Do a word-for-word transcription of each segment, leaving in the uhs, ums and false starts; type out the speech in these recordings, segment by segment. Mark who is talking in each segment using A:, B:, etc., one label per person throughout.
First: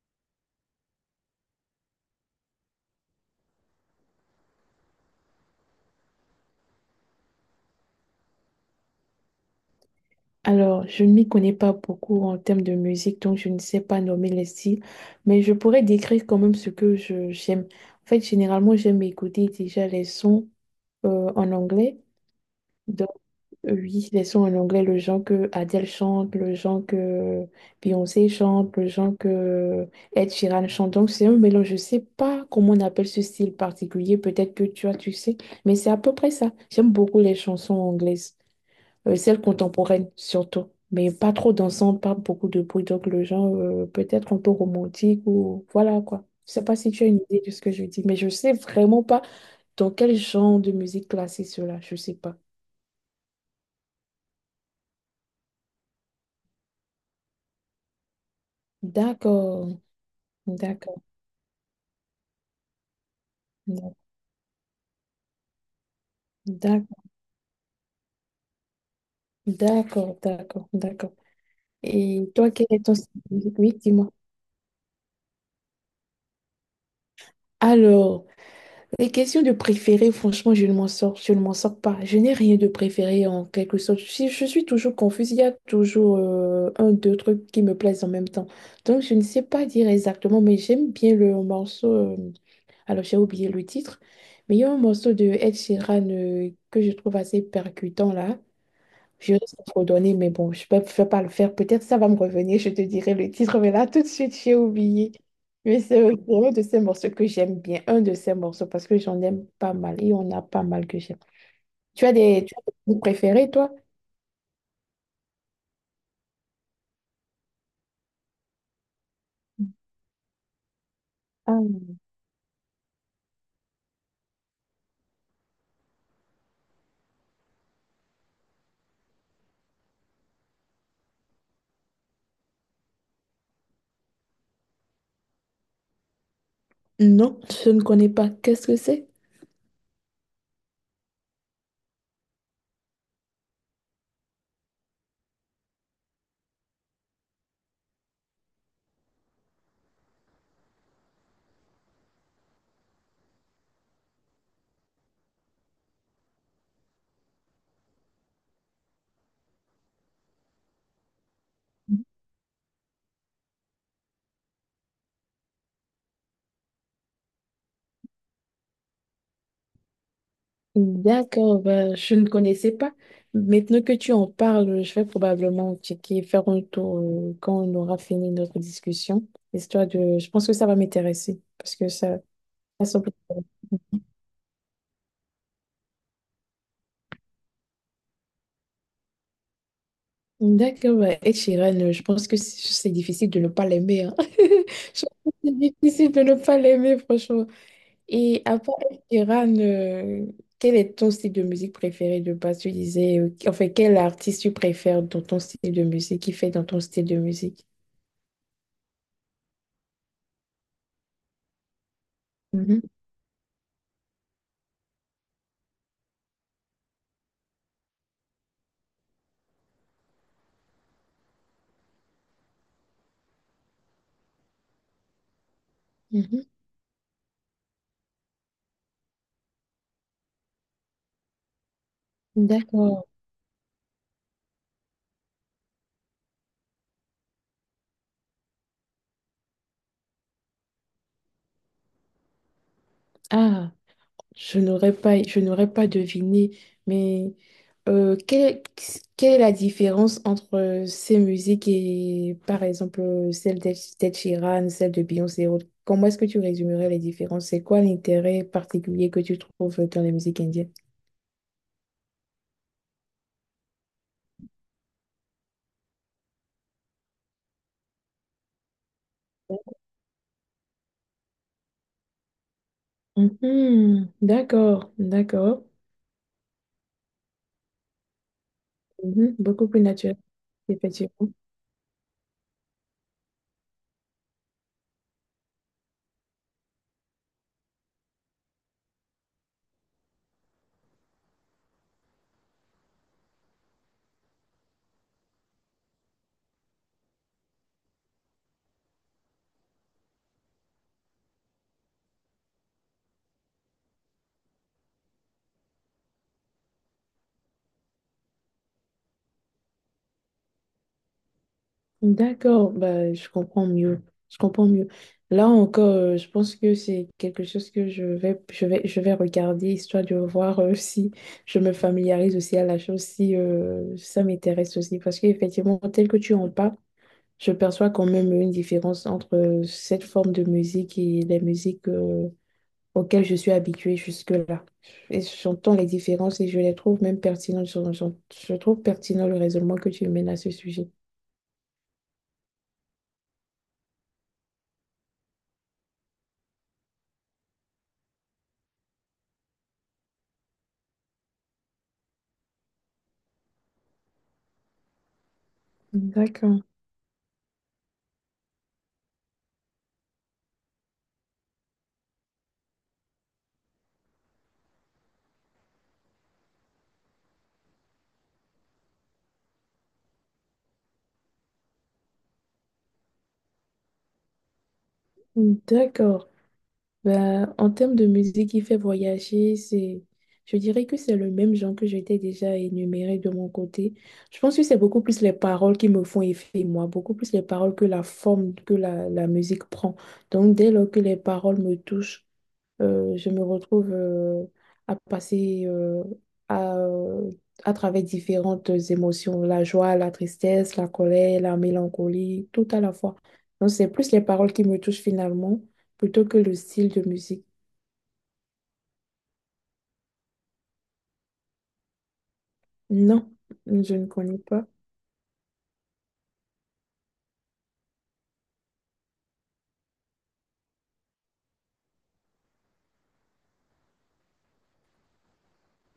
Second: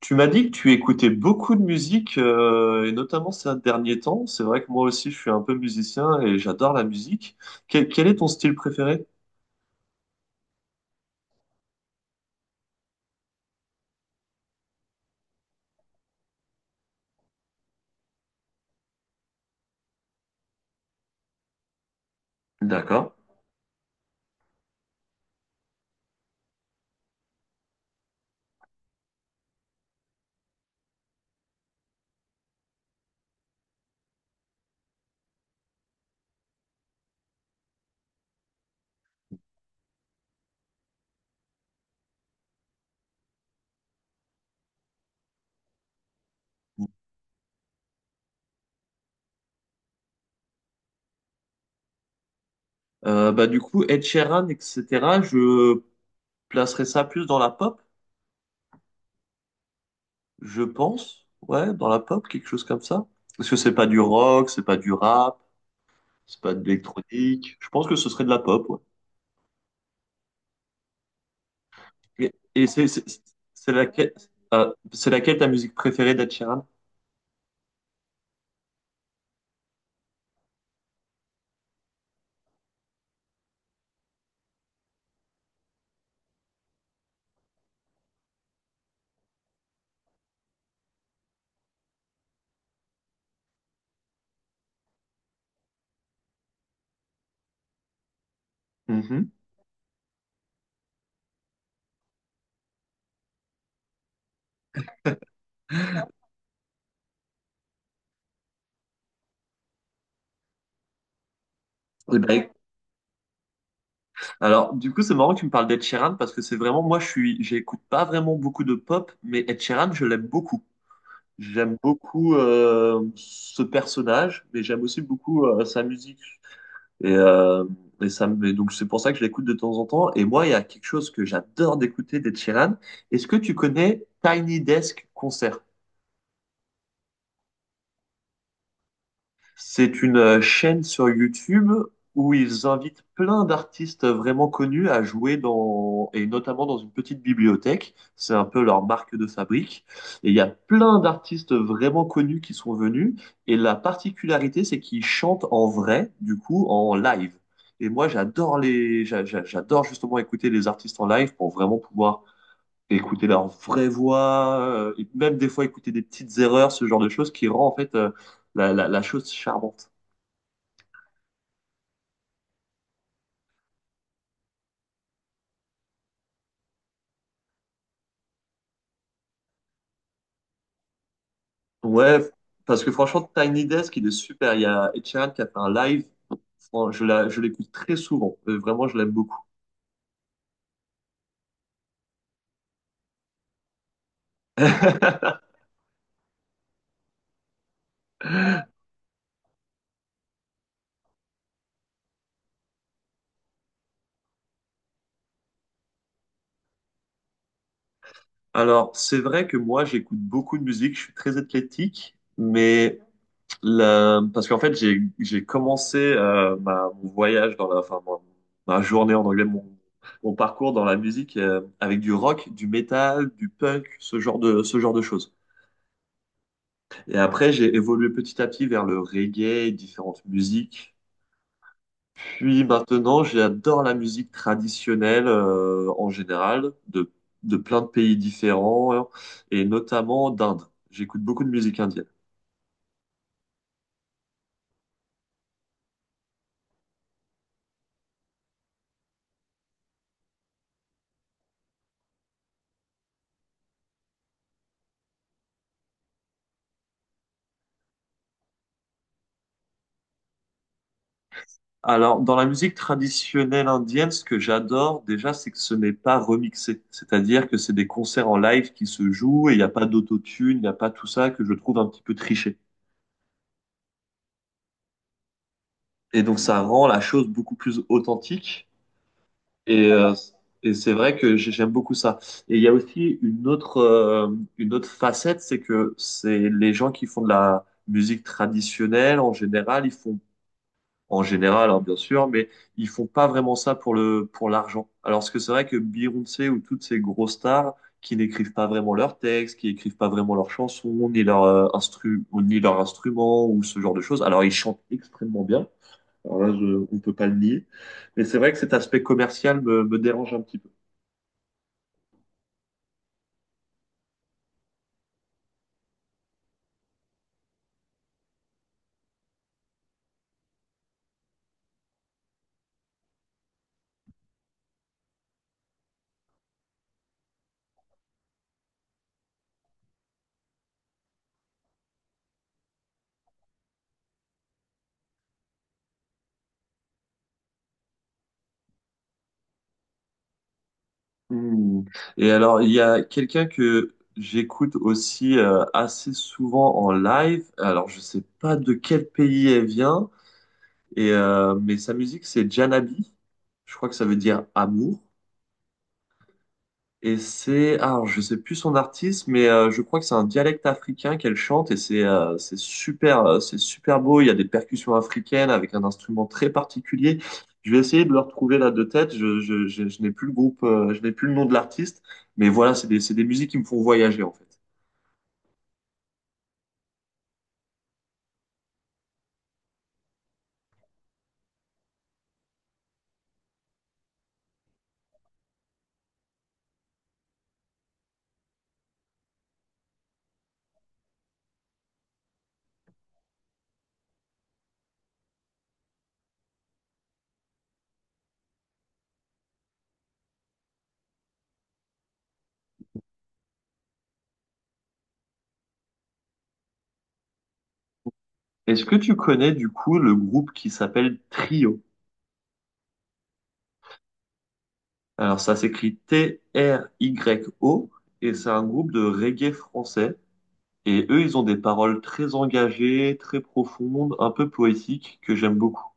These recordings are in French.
A: Tu m'as dit que tu écoutais beaucoup de musique, euh, et notamment ces derniers temps. C'est vrai que moi aussi, je suis un peu musicien et j'adore la musique. Quel, quel est ton style préféré?
B: Alors, je ne m'y connais pas beaucoup en termes de musique, donc je ne sais pas nommer les styles, mais je pourrais décrire quand même ce que je j'aime. En fait, généralement, j'aime écouter déjà les sons euh, en anglais. Donc,
A: D'accord.
B: euh, oui, les sons en anglais, le genre que Adele chante, le genre que Beyoncé chante, le genre que Ed Sheeran chante. Donc, c'est un mélange. Je ne sais pas comment on appelle ce style particulier. Peut-être que tu as, tu sais, mais c'est à peu près ça. J'aime beaucoup les chansons anglaises, euh, celle contemporaine surtout, mais pas trop dansante, pas beaucoup de bruit, donc le genre, euh, peut-être un peu romantique ou voilà quoi. Je sais pas si tu as une idée de ce que je dis, mais je sais vraiment pas dans quel genre de musique classer cela, je sais pas.
A: Euh, bah, du coup, Ed Sheeran, et cetera, je placerais ça plus dans la pop,
B: D'accord,
A: je
B: d'accord,
A: pense. Ouais, dans la pop, quelque chose comme ça. Parce que c'est pas
B: d'accord,
A: du rock, c'est pas du rap, c'est pas de
B: d'accord,
A: l'électronique. Je pense que ce serait de la pop, ouais.
B: d'accord, d'accord. D'accord. Et
A: Et,
B: toi,
A: et
B: quel est
A: c'est
B: ton style
A: c'est-
B: de musique?
A: c'est
B: Oui, dis-moi.
A: laquelle, euh, c'est laquelle ta musique préférée d'Ed Sheeran?
B: Alors, les questions de préféré, franchement, je ne m'en sors, je ne m'en sors pas. Je n'ai rien de préféré en quelque sorte. Si je suis toujours confuse, il y a toujours euh, un, deux trucs qui me plaisent en même temps. Donc, je ne sais pas dire exactement, mais j'aime bien le morceau. Euh, alors, j'ai oublié le titre, mais il y a un morceau de Ed Sheeran euh, que je trouve assez percutant là.
A: Mhm.
B: Je risque de trop donner, mais bon, je ne peux je peux pas le faire. Peut-être ça va me revenir, je te dirai le titre, mais là, tout de suite, j'ai oublié. Mais c'est un de ces morceaux que j'aime bien, un de ces morceaux, parce que j'en aime pas mal et on a pas mal que j'aime. Tu as
A: Eh
B: des,
A: ben,
B: tu as des groupes préférés, toi?
A: alors, du coup, c'est marrant que tu me parles d'Ed Sheeran parce que c'est vraiment, moi, je suis, j'écoute pas vraiment beaucoup de pop, mais Ed Sheeran, je l'aime beaucoup. J'aime
B: Ah,
A: beaucoup euh, ce personnage, mais j'aime aussi beaucoup euh, sa musique. Et, euh, et ça me, et Donc, c'est pour ça que je l'écoute de temps en temps. Et moi, il y a quelque chose que j'adore d'écouter d'Ed Sheeran. Est-ce que tu connais Tiny Desk Concert?
B: non, je ne connais pas. Qu'est-ce que c'est?
A: C'est une euh, chaîne sur YouTube où ils invitent plein d'artistes vraiment connus à jouer dans, et notamment dans une petite bibliothèque. C'est un peu leur marque de fabrique. Et il y a plein d'artistes vraiment connus qui sont venus. Et la particularité, c'est qu'ils chantent en vrai, du coup, en live. Et moi, j'adore les, j'a- j'a- j'adore justement écouter les artistes en live pour vraiment pouvoir écouter leur vraie voix, euh, et même des fois écouter des petites erreurs, ce genre de choses qui rend en fait euh, la, la la chose charmante.
B: D'accord, ben, je ne connaissais pas. Maintenant que tu en parles, je vais probablement checker, faire un tour, euh, quand on aura fini notre discussion, histoire de... Je pense que ça va m'intéresser, parce que
A: Ouais,
B: ça...
A: parce
B: Elles
A: que
B: sont plus
A: franchement, Tiny Desk, il est super. Il y a Ed Sheeran qui a fait un live. Fran- Je la, je l'écoute très souvent. Euh, Vraiment, je l'aime beaucoup.
B: d'accord, bah, Ed Sheeran, euh, je pense que c'est c'est difficile de ne pas l'aimer, hein. Je pense que c'est difficile de ne pas l'aimer, franchement. Et à part Ed Sheeran, euh, quel est ton style de musique préféré de base? Tu disais, euh, enfin, quel artiste tu préfères dans ton style de musique, qui fait dans ton style de musique?
A: Alors, c'est vrai que moi, j'écoute beaucoup de musique. Je suis très athlétique.
B: Mhm,
A: Mais la- parce qu'en fait, j'ai, j'ai commencé euh, ma, mon voyage dans la, enfin, mon- ma, journée en anglais, mon, mon parcours dans la musique euh, avec du rock, du métal, du punk, ce genre de, ce genre de choses.
B: mhm.
A: Et après, j'ai évolué petit à petit vers le reggae, différentes musiques. Puis
B: D'accord.
A: maintenant, j'adore la musique traditionnelle euh, en général, de, de plein de pays différents, hein, et notamment d'Inde. J'écoute beaucoup de musique indienne.
B: Ah. Je n'aurais pas, je n'aurais pas deviné, mais, euh, quelle, quelle est la différence entre euh, ces musiques et, par exemple, celle d'Ed d'Ed Sheeran, celle de Beyoncé et autres? Comment est-ce que tu résumerais les différences? C'est quoi l'intérêt particulier que tu trouves dans les musiques indiennes?
A: Alors, dans la musique traditionnelle indienne, ce que j'adore déjà, c'est que ce n'est pas remixé. C'est-à-dire que c'est des concerts en live qui se jouent et il n'y a pas d'autotune, il n'y a pas tout ça que je trouve un petit peu triché.
B: Mhm. D'accord, d'accord.
A: Et donc, ça rend la chose beaucoup plus authentique.
B: Mhm. Beaucoup plus
A: Et, euh,
B: naturel,
A: et c'est vrai
B: effectivement.
A: que j'ai- j'aime beaucoup ça. Et il y a aussi une autre, euh, une autre facette, c'est que c'est les gens qui font de la musique traditionnelle, en général, ils font, en général, hein, bien sûr, mais ils font pas vraiment ça pour le, pour l'argent. Alors ce que c'est vrai que Beyoncé ou toutes ces grosses stars qui n'écrivent pas vraiment leurs textes, qui écrivent pas vraiment leurs chansons, ni leurs euh, instru, ou ni leurs instruments, ou ce genre de choses. Alors ils chantent extrêmement bien. Alors là, je- on ne peut pas le nier. Mais c'est vrai que cet aspect commercial me, me dérange un petit peu.
B: D'accord, bah, je comprends mieux. Je comprends mieux. Là encore, euh, je pense que c'est quelque chose que je vais, je vais, je vais regarder, histoire de voir euh, si je me familiarise aussi à la chose, si euh, ça m'intéresse aussi. Parce qu'effectivement, tel que tu en parles, je perçois quand même une différence entre, euh, cette forme de musique et les musiques, euh, auxquelles je suis habituée jusque-là. Et j'entends les différences et je les trouve même pertinentes. Je, je je trouve pertinent le raisonnement que tu mènes à ce sujet.
A: Hmm. Et alors, il y a quelqu'un que j'écoute aussi euh, assez souvent en live. Alors, je sais pas de quel pays elle vient, et, euh, mais sa musique, c'est Janabi. Je crois que ça veut dire amour.
B: D'accord.
A: Et c'est, ah, alors, je sais plus son artiste, mais euh, je crois que c'est un dialecte africain qu'elle chante et c'est euh, c'est super, euh, c'est super beau. Il y a des percussions africaines avec un instrument très particulier. Je vais essayer de le retrouver là de tête. Je, je, je, je n'ai plus le groupe, euh, je n'ai plus le nom de l'artiste, mais voilà, c'est des, c'est des musiques qui me font voyager en fait.
B: D'accord. Ben, en termes de musique qui fait voyager, c'est, je dirais que c'est le même genre que j'étais déjà énuméré de mon côté. Je pense que c'est beaucoup plus les paroles qui me font effet, moi, beaucoup plus les paroles que la forme que la, la musique prend. Donc, dès lors que les paroles me touchent, euh, je me retrouve, euh, à passer, euh, à, euh, à travers différentes émotions, la joie, la tristesse, la colère, la mélancolie, tout à la fois. Donc, c'est plus les paroles qui me touchent finalement plutôt que le style de musique.
A: Est-ce que tu connais du coup le groupe qui s'appelle Trio?
B: Non, je ne connais pas.
A: Alors ça s'écrit T-R-Y-O et c'est un groupe de reggae français. Et eux, ils ont des paroles très engagées, très profondes, un peu poétiques, que j'aime beaucoup.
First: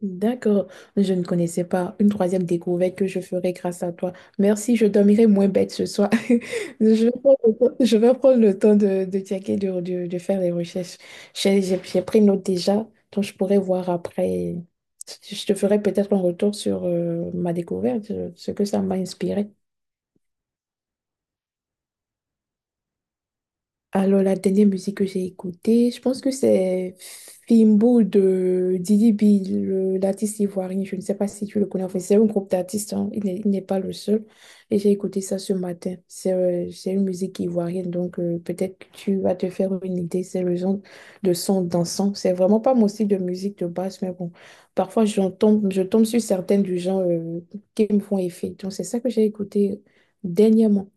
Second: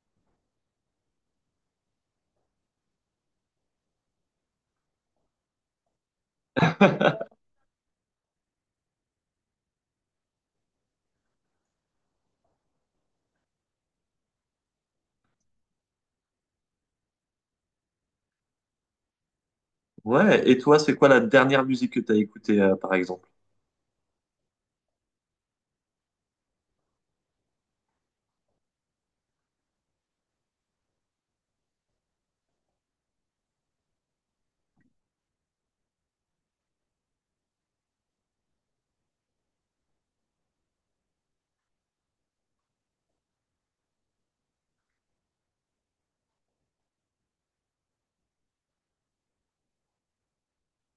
B: D'accord, je ne connaissais pas. Une troisième découverte que je ferai grâce à toi. Merci, je dormirai moins bête ce soir. Je vais prendre le temps, je vais prendre le temps de, de checker, de, de- de faire les recherches. J'ai j'ai- j'ai pris note déjà, donc je pourrai voir après. Je te ferai peut-être un retour sur, euh, ma découverte, euh, ce que ça m'a inspiré.
A: Ouais, et toi, c'est quoi la dernière musique que t'as écoutée, euh, par exemple?
B: Alors, la dernière musique que j'ai écoutée, je pense que c'est Fimbo de Didi B, le- l'artiste ivoirien. Je ne sais pas si tu le connais. Enfin, c'est un groupe d'artistes, hein. Il n'est il n'est pas le seul. Et j'ai écouté ça ce matin. C'est, euh, c'est une musique ivoirienne, donc, euh, peut-être que tu vas te faire une idée. C'est le genre de son dansant. C'est vraiment pas mon style de musique de base, mais bon, parfois j'en tombe, je tombe sur certaines du genre, euh, qui me font effet. Donc, c'est ça que j'ai écouté dernièrement.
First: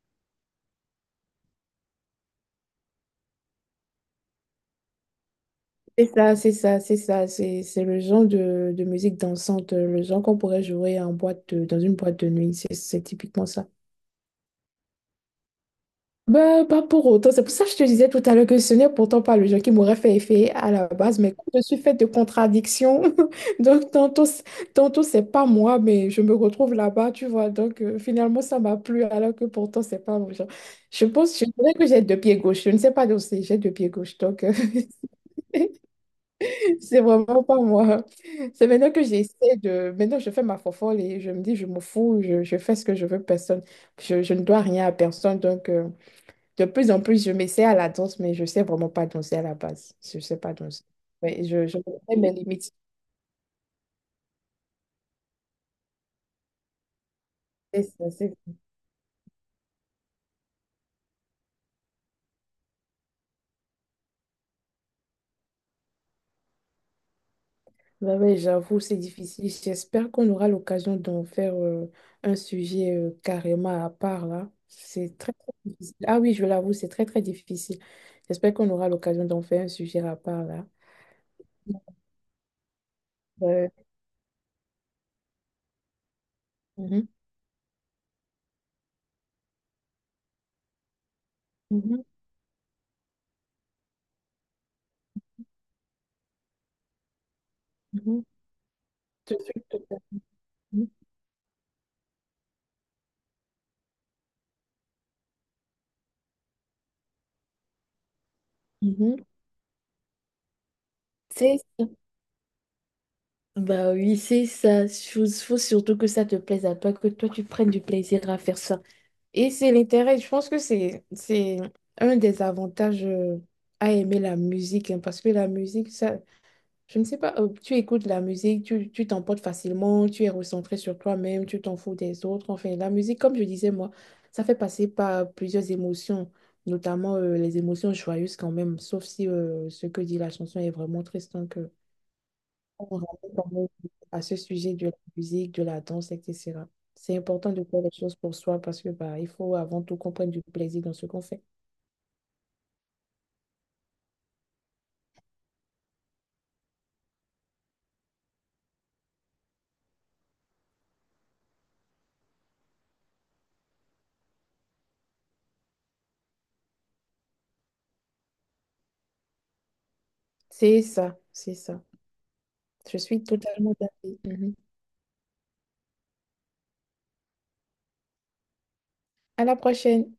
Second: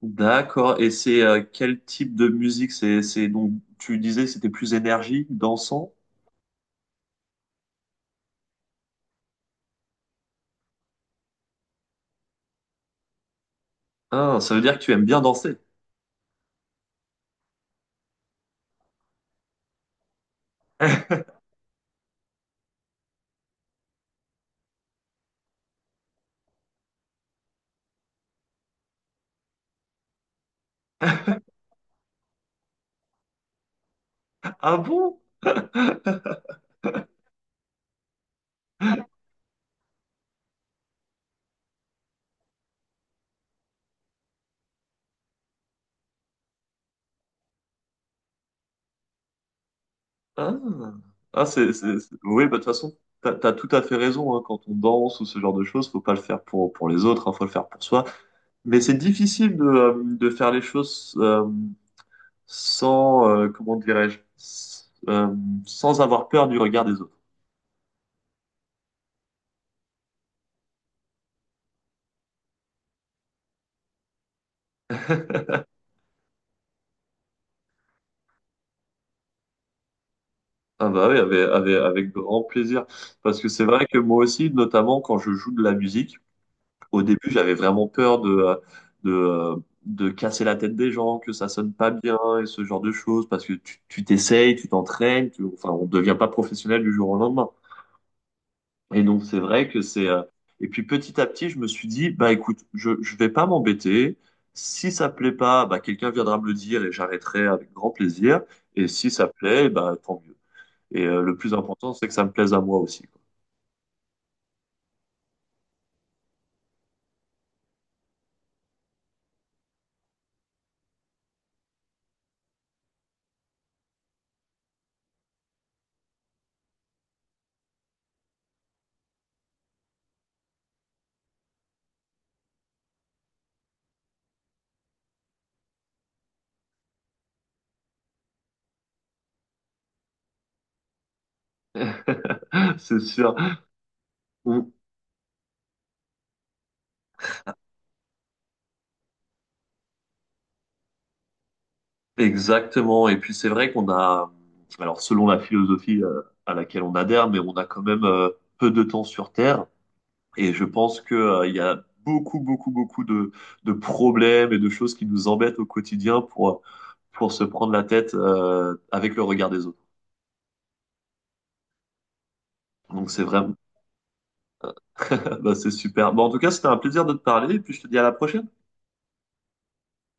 A: D'accord, et c'est euh, quel type de musique? C'est, c'est Donc, tu disais que c'était plus énergie, dansant?
B: C'est ça, c'est ça, c'est ça. C'est, c'est le genre de, de musique dansante, euh, le genre qu'on pourrait jouer en boîte de- dans une boîte de nuit. C'est c'est typiquement ça.
A: Ah, ça veut dire que tu aimes bien danser.
B: Bah, pas pour autant. C'est pour ça que je te disais tout à l'heure que ce n'est pourtant pas le genre qui m'aurait fait effet à la base. Mais comme je suis faite de contradictions, donc tantôt, c- tantôt c'est pas moi, mais je me retrouve là-bas, tu vois. Donc, euh, finalement, ça m'a plu, alors que pourtant, c'est pas mon genre. Je pense, je dirais que j'ai deux pieds gauche. Je ne sais pas danser, j'ai deux pieds gauche. Donc. euh,
A: Ah bon?
B: C'est vraiment pas moi. C'est maintenant que j'essaie de... Maintenant, je fais ma fofolle et je me dis, je me fous, je, je fais ce que je veux, personne. Je, je ne dois rien à personne. Donc, euh, de plus en plus, je m'essaie à la danse, mais je sais vraiment pas danser à la base. Je sais pas
A: Ah,
B: danser. Ouais,
A: Ah,
B: je,
A: c'est,
B: je
A: c'est- c'est-
B: connais mes
A: Oui, bah, de toute
B: limites.
A: façon, t'as, t'as tout à fait raison, hein. Quand on danse ou ce genre de choses, faut pas le faire pour, pour les autres, hein, faut le faire pour
B: C'est-
A: soi.
B: c'est- c'est-
A: Mais c'est difficile de, euh, de faire les choses. Euh, sans, euh, Comment dirais-je, s- euh, sans avoir peur du regard des autres.
B: Ouais, ouais, j'avoue, c'est difficile. J'espère qu'on aura l'occasion d'en faire, euh, un sujet, euh, carrément à part, là. C'est très, très difficile. Ah oui, je l'avoue, c'est très, très difficile. J'espère qu'on aura l'occasion d'en faire un sujet à part, là.
A: Ah bah oui, avec, avec, avec grand plaisir. Parce que c'est
B: euh,
A: vrai que moi aussi, notamment quand je joue de la musique, au
B: Mhm,
A: début, j'avais vraiment peur de, euh, de, euh, de casser la tête des gens, que ça sonne pas
B: mhm,
A: bien et ce genre de choses, parce que tu tu t'essayes, tu t'entraînes, tu- enfin, on devient pas professionnel du jour au lendemain.
B: mhm.
A: Et donc,
B: Je
A: c'est
B: suis
A: vrai que
B: tout à...
A: c'est. Euh, Et puis,
B: Mhm,
A: petit à petit, je me suis dit, bah écoute, je je vais pas m'embêter. Si ça plaît pas, bah quelqu'un viendra me le dire et j'arrêterai avec grand plaisir. Et si
B: mhm.
A: ça plaît, bah tant mieux. Et euh, le plus
B: C'est ça.
A: important, c'est que ça me plaise à moi aussi. Quoi.
B: Bah oui, c'est ça. Il faut surtout que ça te plaise à toi, que toi tu prennes du plaisir à faire ça. Et c'est l'intérêt. Je pense que c'est c'est un des avantages, euh, à aimer la musique, hein, parce que la musique, ça, je ne sais pas, euh, tu écoutes la musique, tu, tu t'emportes facilement, tu es recentré sur toi-même, tu t'en fous des autres. Enfin, la musique, comme je disais, moi, ça fait passer par plusieurs émotions, notamment, euh, les émotions joyeuses quand même, sauf si, euh, ce que dit la chanson est vraiment triste. Donc, euh, on
A: C'est
B: ramène
A: sûr.
B: quand même à ce
A: On-
B: sujet de la musique, de la danse, et cetera. C'est important de faire les choses pour soi parce que bah, il faut avant tout qu'on prenne du plaisir dans ce qu'on fait.
A: Exactement. Et puis, c'est vrai qu'on a. Alors, selon la philosophie euh, à laquelle on adhère, mais on a quand même euh, peu de temps sur Terre. Et je pense que, euh, il y a beaucoup, beaucoup, beaucoup de, de problèmes et de choses qui nous embêtent au quotidien pour, pour se prendre la tête, euh, avec le regard des autres.
B: C'est ça, c'est ça. Je
A: Donc c'est
B: suis
A: vraiment,
B: totalement d'accord.
A: bah, c'est super. Bon, en tout cas, c'était un plaisir de te parler et puis je te dis à la prochaine.
B: À la prochaine.